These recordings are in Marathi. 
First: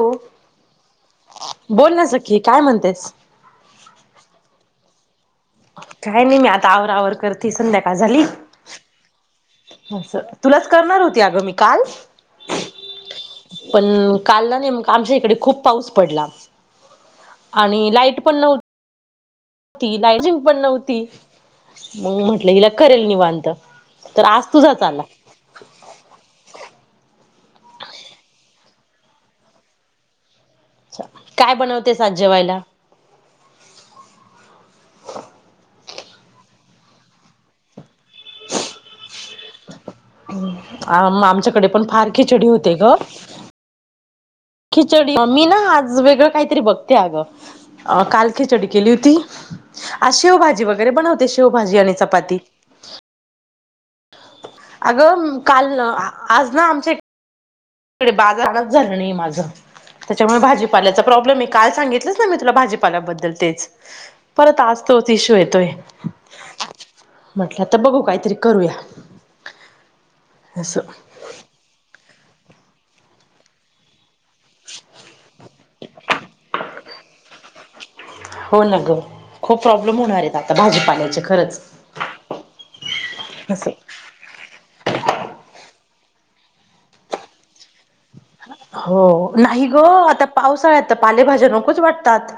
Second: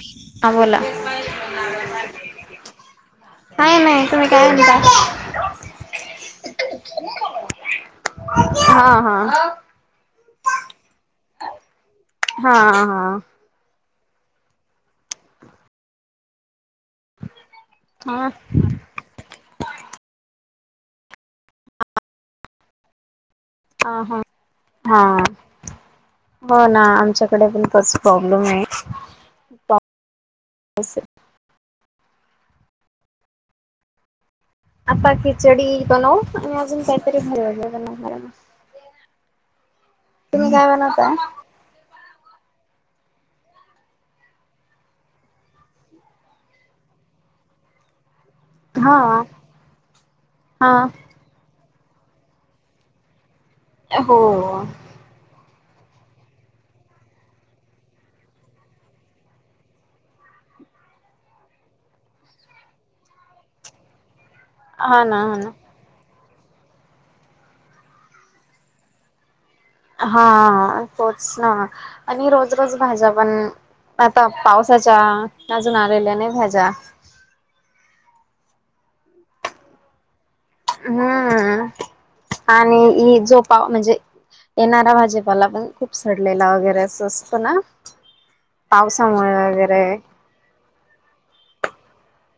हो हा बोला. बोल ना सखी काय म्हणतेस? काही नाही तुम्ही काय म्हणताय? काय नाही मी आता आवरावर करतीय. संध्याकाळ झाली. हा हा असं तुलाच करणार होती आग मी काल. हा हा पण काल ना नेमका आमच्या इकडे खूप पाऊस पडला. आणि लाइट हा पण नव्हती. ती लायजिंक पण नव्हती. मग म्हटलं ईला करेल निवांत. हा हा तर आज तुझाच हा आला हो ना आमच्या कडे पण तोच प्रॉब्लेम आहे. पाऊस अच्छा. काय बनवतेस आज जेवायला. आता खिचडी बनवु. आणि अजून काहीतरी कराव लागलं ना [inaudible] आ म आमच्याकडे पण फार खिचडी होते ग. खिचडी मी ना आज वेगळं काहीतरी बघते अगं. काल खिचडी केली हा होती. आज शेवभाजी हा वगैरे बनवते. शेवभजी आणि चपाती. हो अगं काल आज ना आमच्या तिकडे बाजारलाच झालं नाही माझं. त्याच्यामुळे भाजीपाल्याचा प्रॉब्लेम आहे. काल सांगितलंच ना मी तुला भाजीपाल्याबद्दल तेच. परत आज हा तोच ना हा इश्यू ना येतोय. म्हटलं तर बघू काहीतरी करूया. हा असं होच ना. आणि रोज रोज भाज्या पण आता पावसाच्या अजून आलेल्या नाही भाज्या. हो ना ग. खूप प्रॉब्लेम होणार आहेत. आता भाजीपाल्याचे खरंच हम्म आणि जोपा असं. म्हणजे येणारा भाजीपाला पण खूप सडलेला वगैरे अस असतं ना. पावसामुळे हो. नाही वगैरे ग. आता पावसाळ्यात तर पालेभाज्या नकोच वाटतात.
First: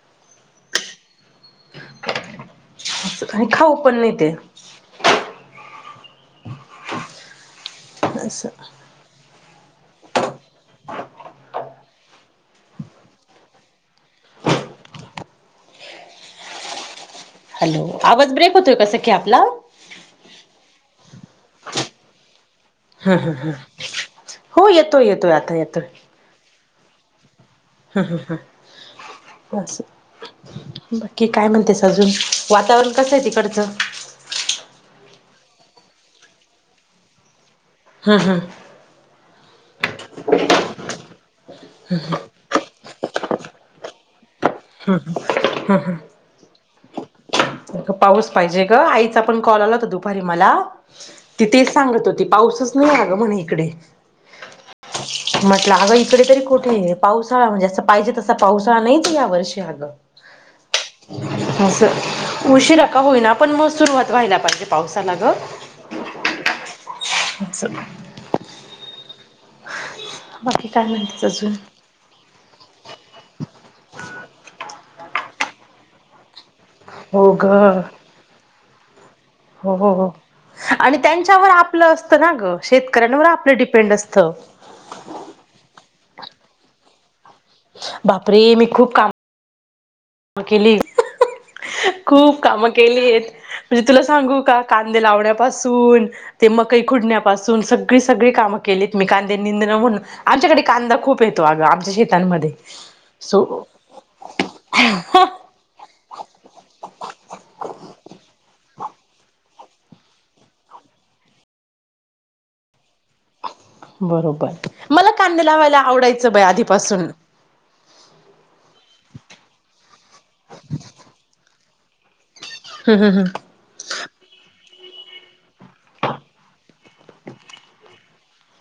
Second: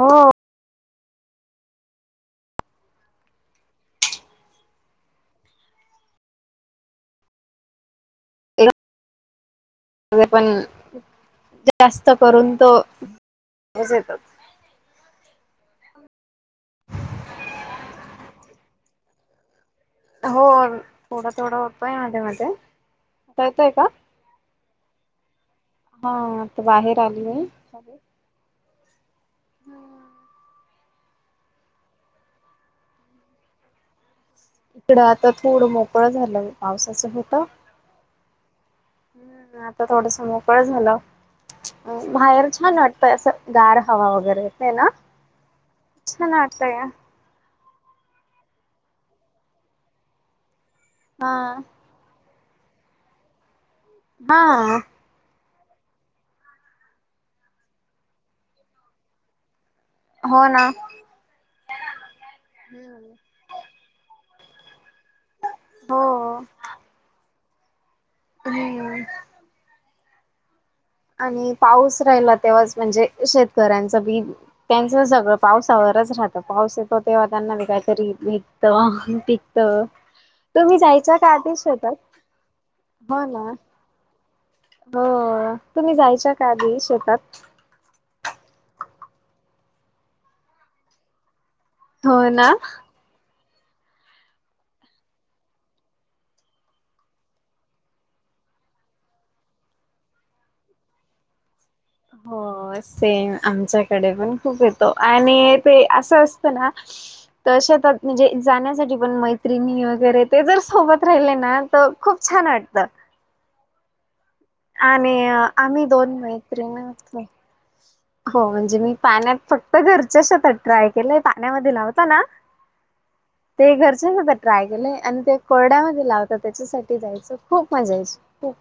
हो. आणि खाऊ पण नाही ते. अस पण जा करून तो हॅलो आवाज ब्रेक होतोय का सखी आपला. हो थोडा थोडा होतोय मध्येे मध्ये. ह ह आता ह येतोय का हो येतोय येतोय आता येतोय. हा आता बाहेर आलीय. हम्म हम्म हम्म [unintelligible] बाकी काय म्हणतेस अजून. वातावरण कसं आहे तिकडचं? इकडं आता थोडं मोकळं झालं. पावसाचं होतं. हा हा आता थोडस मोकळ झालं. बाहेर छान वाटत. असं गार हवा वगैरे येतेय ना. छान वाटतय. पाऊस पाहिजे ग आईचा आपण कॉल आला होता दुपारी मला हा ति तेच सांगत होती. पाऊसच नाही आग म्हणे इकडे. हा, म्हटलं अगं इकडे तरी कुठे आहे, पावसाळा म्हणजे जं पाहिजे तसा पावसाळा नाही त या वर्षी अगं. हो ना अस उशीरा का हो होईना आपण मसूर वत पहिनाप ते पावसा ना ग, [unintelligible] [unintelligible] बाकी, काय म्हणतेस आणि अजून पाऊस राहिला तेव्हाच म्हणजे शेतकऱ्यांचं बी त्यांचं सगळं, पावसावरच राहतं. पाऊस येतो तेव्हा हो ग त्यांना, बी काहीतरी निघत हो पिकतं. हो हो आणि त्यांच्यावर आपलं असतं ना ग, हो शेतकऱ्यांवर ना आपलं डिपेंड असतं. हो तुम्ही जायच्या का आधी शेतात? बापरे मी खूप काम काम केली हो खूप ना काम केली आहेत. म्हणजे तुला सांगू का कांदे लावण्यापासून, ते मकई खुडण्यापासून सगळी सगळी काम केलेत मी कांदे निंदण म्हणून, आमच्याकडे कांदा खूप येतो अग, हो सेम आमच्याकडे पण खूप, आणि ते अस असत, ना शेतात म्हणजे पण मैत्रिणी वगैरे ते जर सोबत राहिले ना, तर खूप छान वाटत. बरोबर मला कांदे लावायला आम्ही दोन आवडायचं बाय मैत्रिणी आधीपासून. होतो. हो म्हणजे मी पाण्यात फक्त घरच्या शतात ट्राय केलंय, पाण्यामध्ये लावता ना. हम् हम [unintelligible] हम ते घरचच होता ट्राय केलं. आणि ते कोरड्यामध्ये लावतात, त्याच्यासाठी जायचं खूप मजा यायची खूप.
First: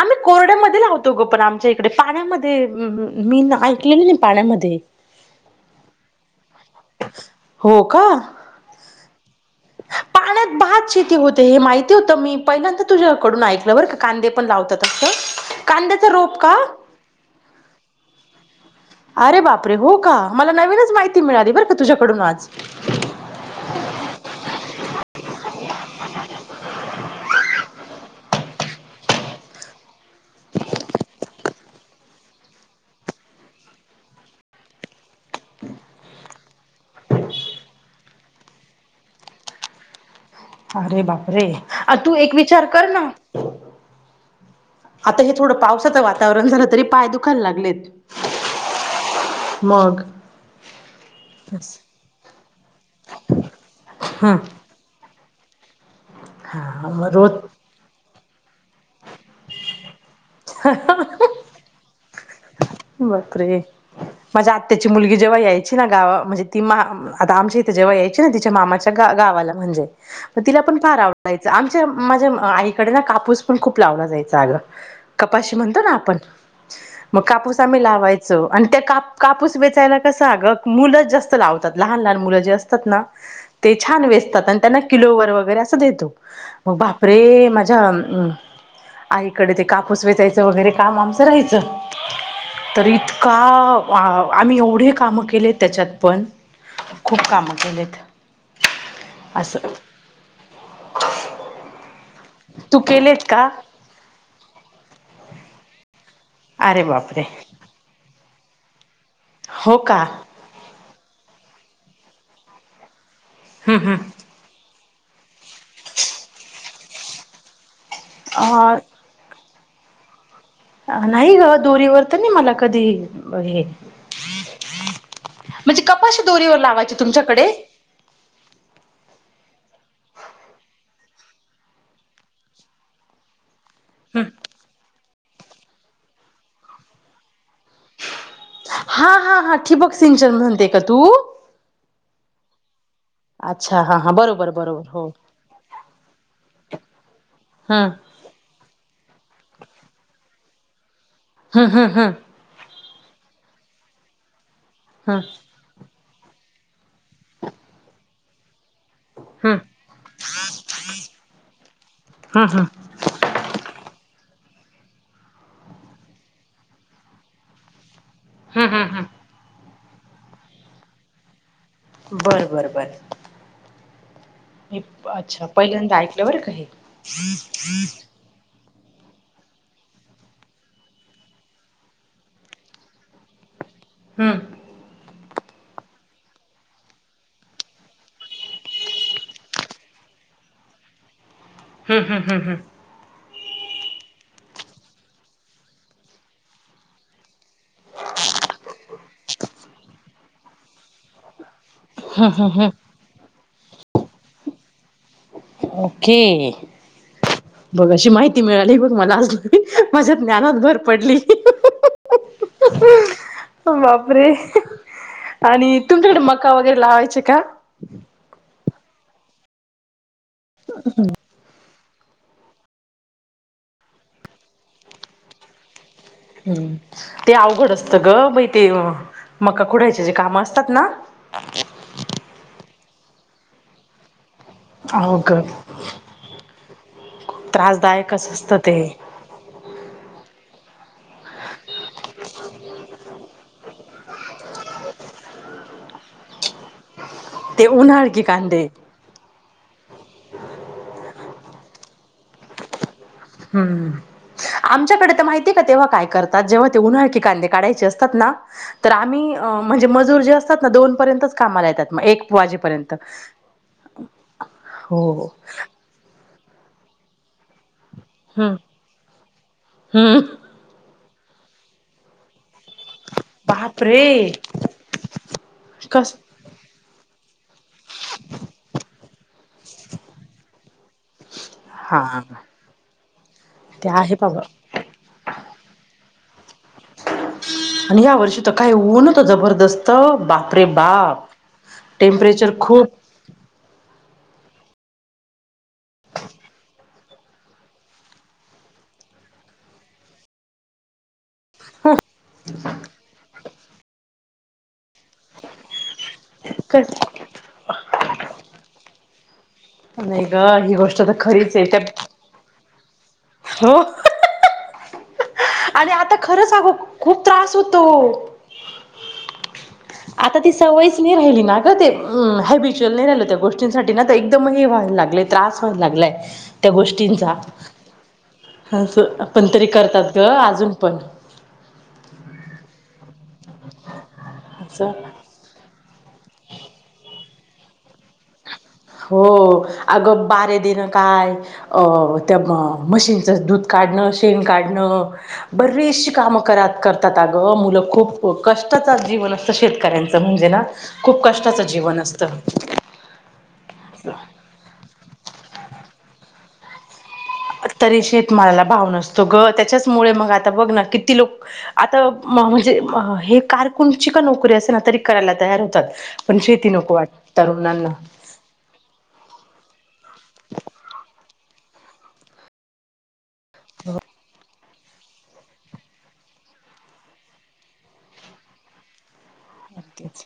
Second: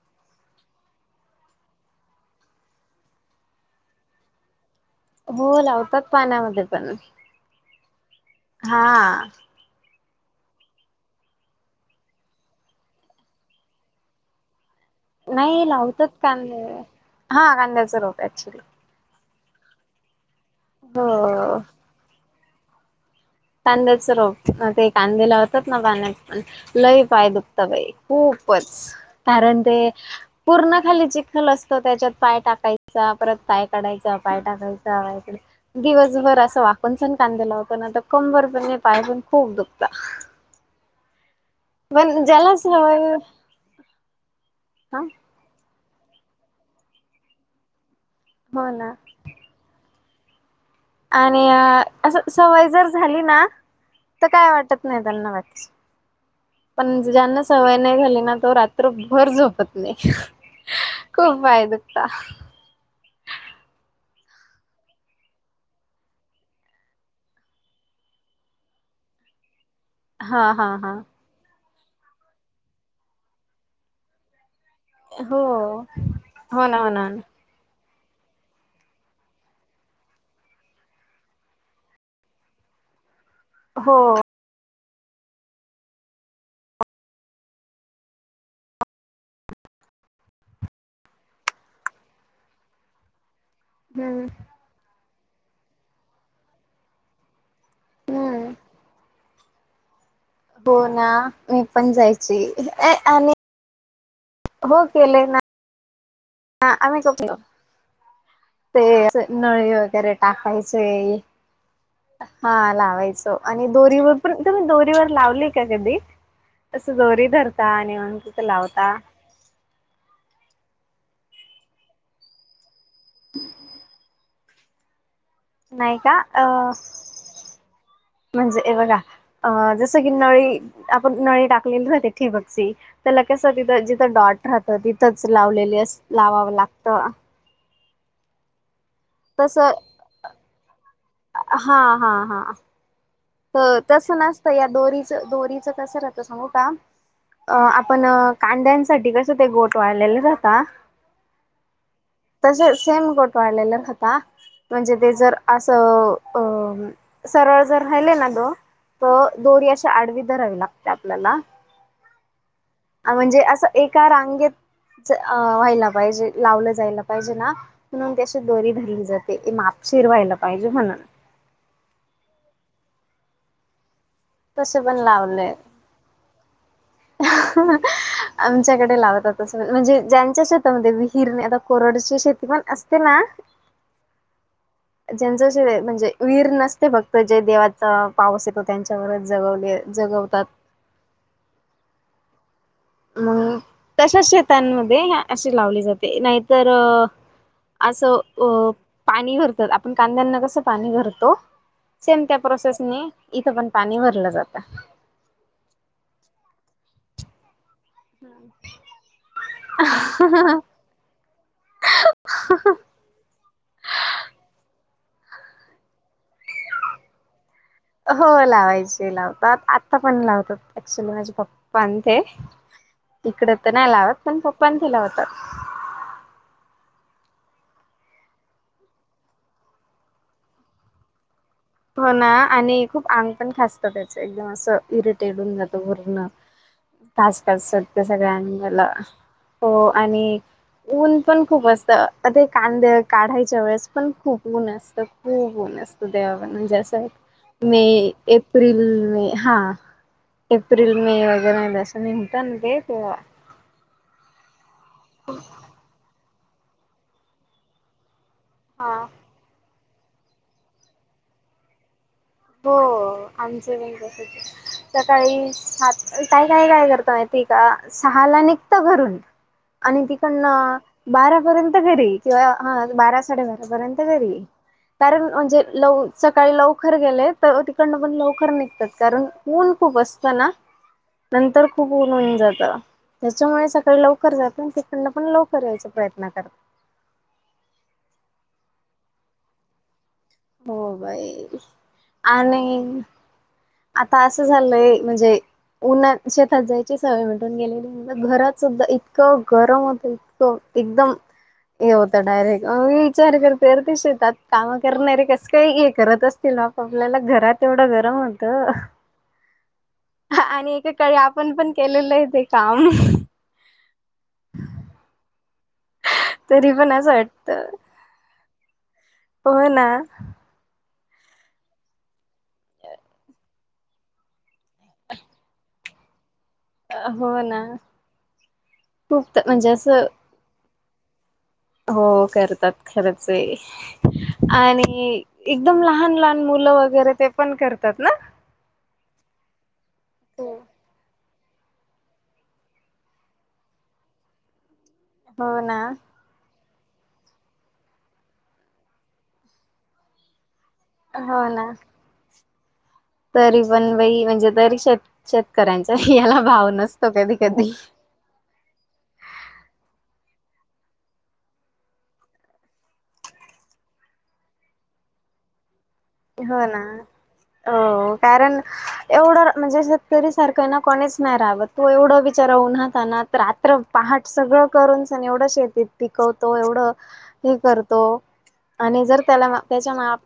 आम्ही कोरड्यामध्ये लावतो गो पण, आमच्या इकडे पाण्यामध्ये मी ऐकलेलं नाही पाण्यामध्ये, हो लावतात पाण्यामध्ये पण हो का हा, पाण्यात भात शेती होते हे माहिती होतं, मी पहिल्यांदा तुझ्याकडून ऐकलं बरं का कांदे पण लावतात. नाही असं कांद्याचा लावतत रोप कांदे का हा कांद्याच रोप ऍक्च्युली, अरे बापरे हो का! मला नवीनच माहिती मिळाली हो बरं का तुझ्याकडून आज, कांद्याच रोप ते कांद्या ला, [unintelligible] लय पाय दुखत बाई खूपच कारण ते खप वरून खाली चिखल असतो, त्याच्यात पाय टाकायचा परत पाय काढायचां पाय टाकायचंय. दिवसभर असं वाकून सण कांदेला होत. ना तर कंबर पण पाय पण खूप दुखत. अरे बाप, रे तू एक विचार कर ना सवय हा आता, हे थोडं पाऊस वातावरण झालं तरी पाय दुखायला लागलेत. हो ना, मग आणि असं सवय जर झाली ना, तर हम्म. काय वाटत नाही त्यांना. हा पण मग रोज ज्यांना सवय नाही झाली. ना तो रात्रभर झपत नाही. खूप पाय दुखता, बापरे, माझ्या आत्याची मुलगी जेव्हा यायची ना, गाव म्हणजे ती मा आता आमच्या इथे जेव्हा यायची ना, तिच्या मामाच्या गाव गावाला म्हणजे, म हा तिला हा पण हा फार आवडायचं, आमच्या माझ्या आईकडे ना कापूस पण खूप लावला. जायच अगं, हो कपाशी म्हणतो. ना आपण हो ना हो ना मग कापूस, लावायचं आणि, त्या काप कापूस वेचायला कसं अगं मुलं जास्त लावतात. लहान लहान मुलं जे असतात ना. ते हो छान वेचतात आणि त्यांना. किलो वर वगैरे असं देतो. मग बापरे माझ्या, आईकडे ते कापूस वेचायचं वगैरे काम आमचं राहायचं. [unintelligible] तर इतका, हम्म आम्ही एवढे काम केले. केले त्याच्यात पण खूप कामं केलेत. हम्म असं, हो ना मी पण जायची तू केलेत आणि, का हो केले ना. हा अरे आम् बापरे चक [unintelligible] ते नळी हो का वगैरे टाकायचे हा लावायचे आणि हम्म दोरीवर हम्म पण तुम्ही दोरीवर लावली का कधी अस दोरी धरता. न कुस लावता अ [unintelligible] नाही ग दोरीवर तर नाही मला कधी हे. म्हणजे नाही का कपाशी अ दोरीवर लावायची तुमच्याकडे म्हणजे हे बघा अ जसं की नळी आपण नळी टाकलेलीवती ठि बगची तर लगेच. तिथं जिथं हम्म. डॉट राहतं तिथंच लावलेली अस लावावं लागत. हा हा हां ठिबक सिंचन म्हणते का तू हा हा हा. अच्छा हा तस हा बरोबर नसतं या बरोबर हो. दोरीच दोरीचं कसं राहत सांगू का अ हम्म आपण कांद्यांसाठी कसं ते गोठ वाळलेलं जात. हम्म हम्म हम्. सेम गोट वाढलेलं होता. म्हणजे ते हम्म. जर असं अ सरळ जर राहिले. ना दो हम्म. दोरी अशी आडवी धरावी लागते आपल्याला. हम्म हम्म म्हणजे. असं एका रांगेत. अ व्हायला पाहिजे लावलं जायला पाहिजे ना म्हणून त्याची हम्म दोरी हम्म धरली हम्म जाते माप शिरवायला पाहिजे म्हणून बर बरं बर तसे म पण अच्छा लावलंय पहिल्यांदा ऐकलं बरं का हे च्याकडे लावतात म्हणजे ज्यांच्या शेतामध्ये विहीर आता कोरडची शेती पण असते ना हम्म ज्यांच जे म्हणजे वीर नसते फक्त जे देवाचा पाऊस येतो त्यांच्यावरच जगवले ज त हम्म हम् हम् हम् मग तशाच शेतांमध्ये अशी लावली जाते नाहीतर असं अ पाणी भरतात आपण कांद्यांना कसं पाणी भरतो सेम हम्म त्या हम्म हम्म प्रोसेसने इथ पण पाणी भरलं जात पखी बघ अशी माहिती मिळाली बघ मला माझ्या ज्ञानात भर पडली बापरे आणि तुमच्याकडे मग का वगैरे लावायचे का हो लावायचे लावतात आता पण लावतात ऍक्च्युली माझे पप्प ते तकडे तर नाही लावत पण पप्प तला होतात हम्म ते अवघड असतं ग मई ते मका कुडायचे जे कामं असतात ना हो ना आणि खूप अन पण खासतं त्याच एकदम असं अहो इरिटेट ग होऊन जातो भरण खास करसते त्रासदायकच सगळ्यां असतं ते मला हो आणि ऊन पण खूप असतं ते कांदे काढायच्या वेळेस पण खूप ऊन असत खूप ऊन तवाण ज आहे ते मे उन्हाळकी कांदे एप्रिल मे हा एप्रिल मे वर अ दस निट ते हम् आमच्याकडे तर माहिती का तेव्हा काय करत जेव्हा ते उन्हाळ क कांदे काढायचे असतात ना तर हा आम्ही म्हणजे मजूर जे असतात ना दोन पर्यंतच कामाला येतात मग एक हो वाजेपर्यंत आमच बण कस हो सकाळी सात काय काय काय करतो माती का सहाला हम्म निघतं घरून आणि हम्म तिकड बारापर्यंत घरी किंवा हा बारा साडेबारापर्यंत बापरे तरीई कारण म्हणजे लव कस सकाळी लवकर गेलेत तिकडनं पण लवकर निघतात कारण ऊन खूप असत ना नंतर खूप उन हा होन जात त्याच्यामुळे ते सकाळी आहे लवकर बाबा जात तिकडनं पण लवकर यायचा प्रयत्न करत आणि या वर्षी तर काय होऊनतं जबरदस्त बाप रे हो बाप बाई टेम्परेचर खूप आणि आता असं झालंय म्हणजे उन्हात शेतात जायची सवय म्हटून गेलेली म्ह घरात सुद्धा इतकं गरम होतं इतकं एकदम हे होतं डायरेक्ट विचार करते करते काम करणाररे कस काही हे करत असतील ना आप आपल्याला घरात एवढं गरम होत नाही ग आणि ही गोष्ट तर एककाकडे आपण खरीच आहे पण त्या केलेलं आहे ते काम हो आणि आता खरंचगो तरी पण असं खूप त्रास वाटतं होतो हो ना आता ती सवयच राहिली ना का ते हबिच्युअल नाही राहिल त्या गोष्टींसाठी ना एकदमही व्हायला लागले त्रास व्हायला लागले त्या गोष्टींचा हो ना खूप आपण तरी म्हणजे असं करतात ग अजून पण हो करतात खरंच आहे असं आणि एकदम लहान लहान मुलं वगैरे ते पण करतात ना हो अगं बारे देनं काय अ त्या मशीनचं दूध काढणं शेण काढणं हो ना बरीचशी काम कर करतात अग मुलं खूप कष्टच जीवन असतं शेतकऱ्यांचं म्हणजे ना खूप हो कष्टाचं ना जीवन असतं तरी पण बाई म्हणजे तरी शेत शेतकऱ्यांचा याला भाव नसतो कधी कधी तरी शेतमालाला भाव नसतो ग त्याच्याचमुळे मग आ आ बघ ना किती लोक आता म्हणजे हे कारकुूनची का नोकरी असेल ना तरी करायला तयार होत पण हो शेती ना नको वाट हो कारण एवढं म्हणजे शेतकरी सारखं आहे ना कोणी नाही राहावं तू एवढं विचारवूनहात ना रात्र पहाट सगळं करून स एवढ शेतीत पिकवतो एवढं हे करतो आणि जर तला म पच ना अगदीच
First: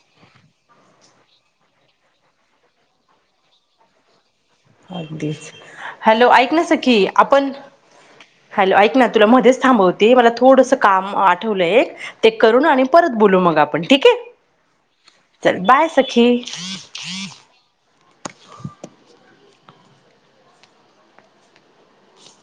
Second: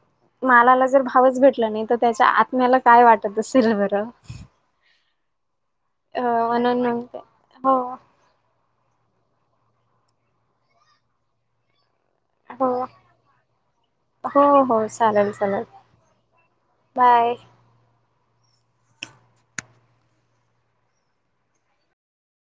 जर भावच भेटलं नाही तर त्याच्या आत्म्याला काय वाटत असेल बरं अगदीच अ हॅलो ऐक ना म्हणून सखी मग आपण हो हॅलो ऐक ना तुला मध्येच थांबवते मला थोडस काम आठवलं एक ते करून आणि हो परत बोलू मग आपण ठीक आहे हो हो चालेल चल चालेल बाय सखी बाय.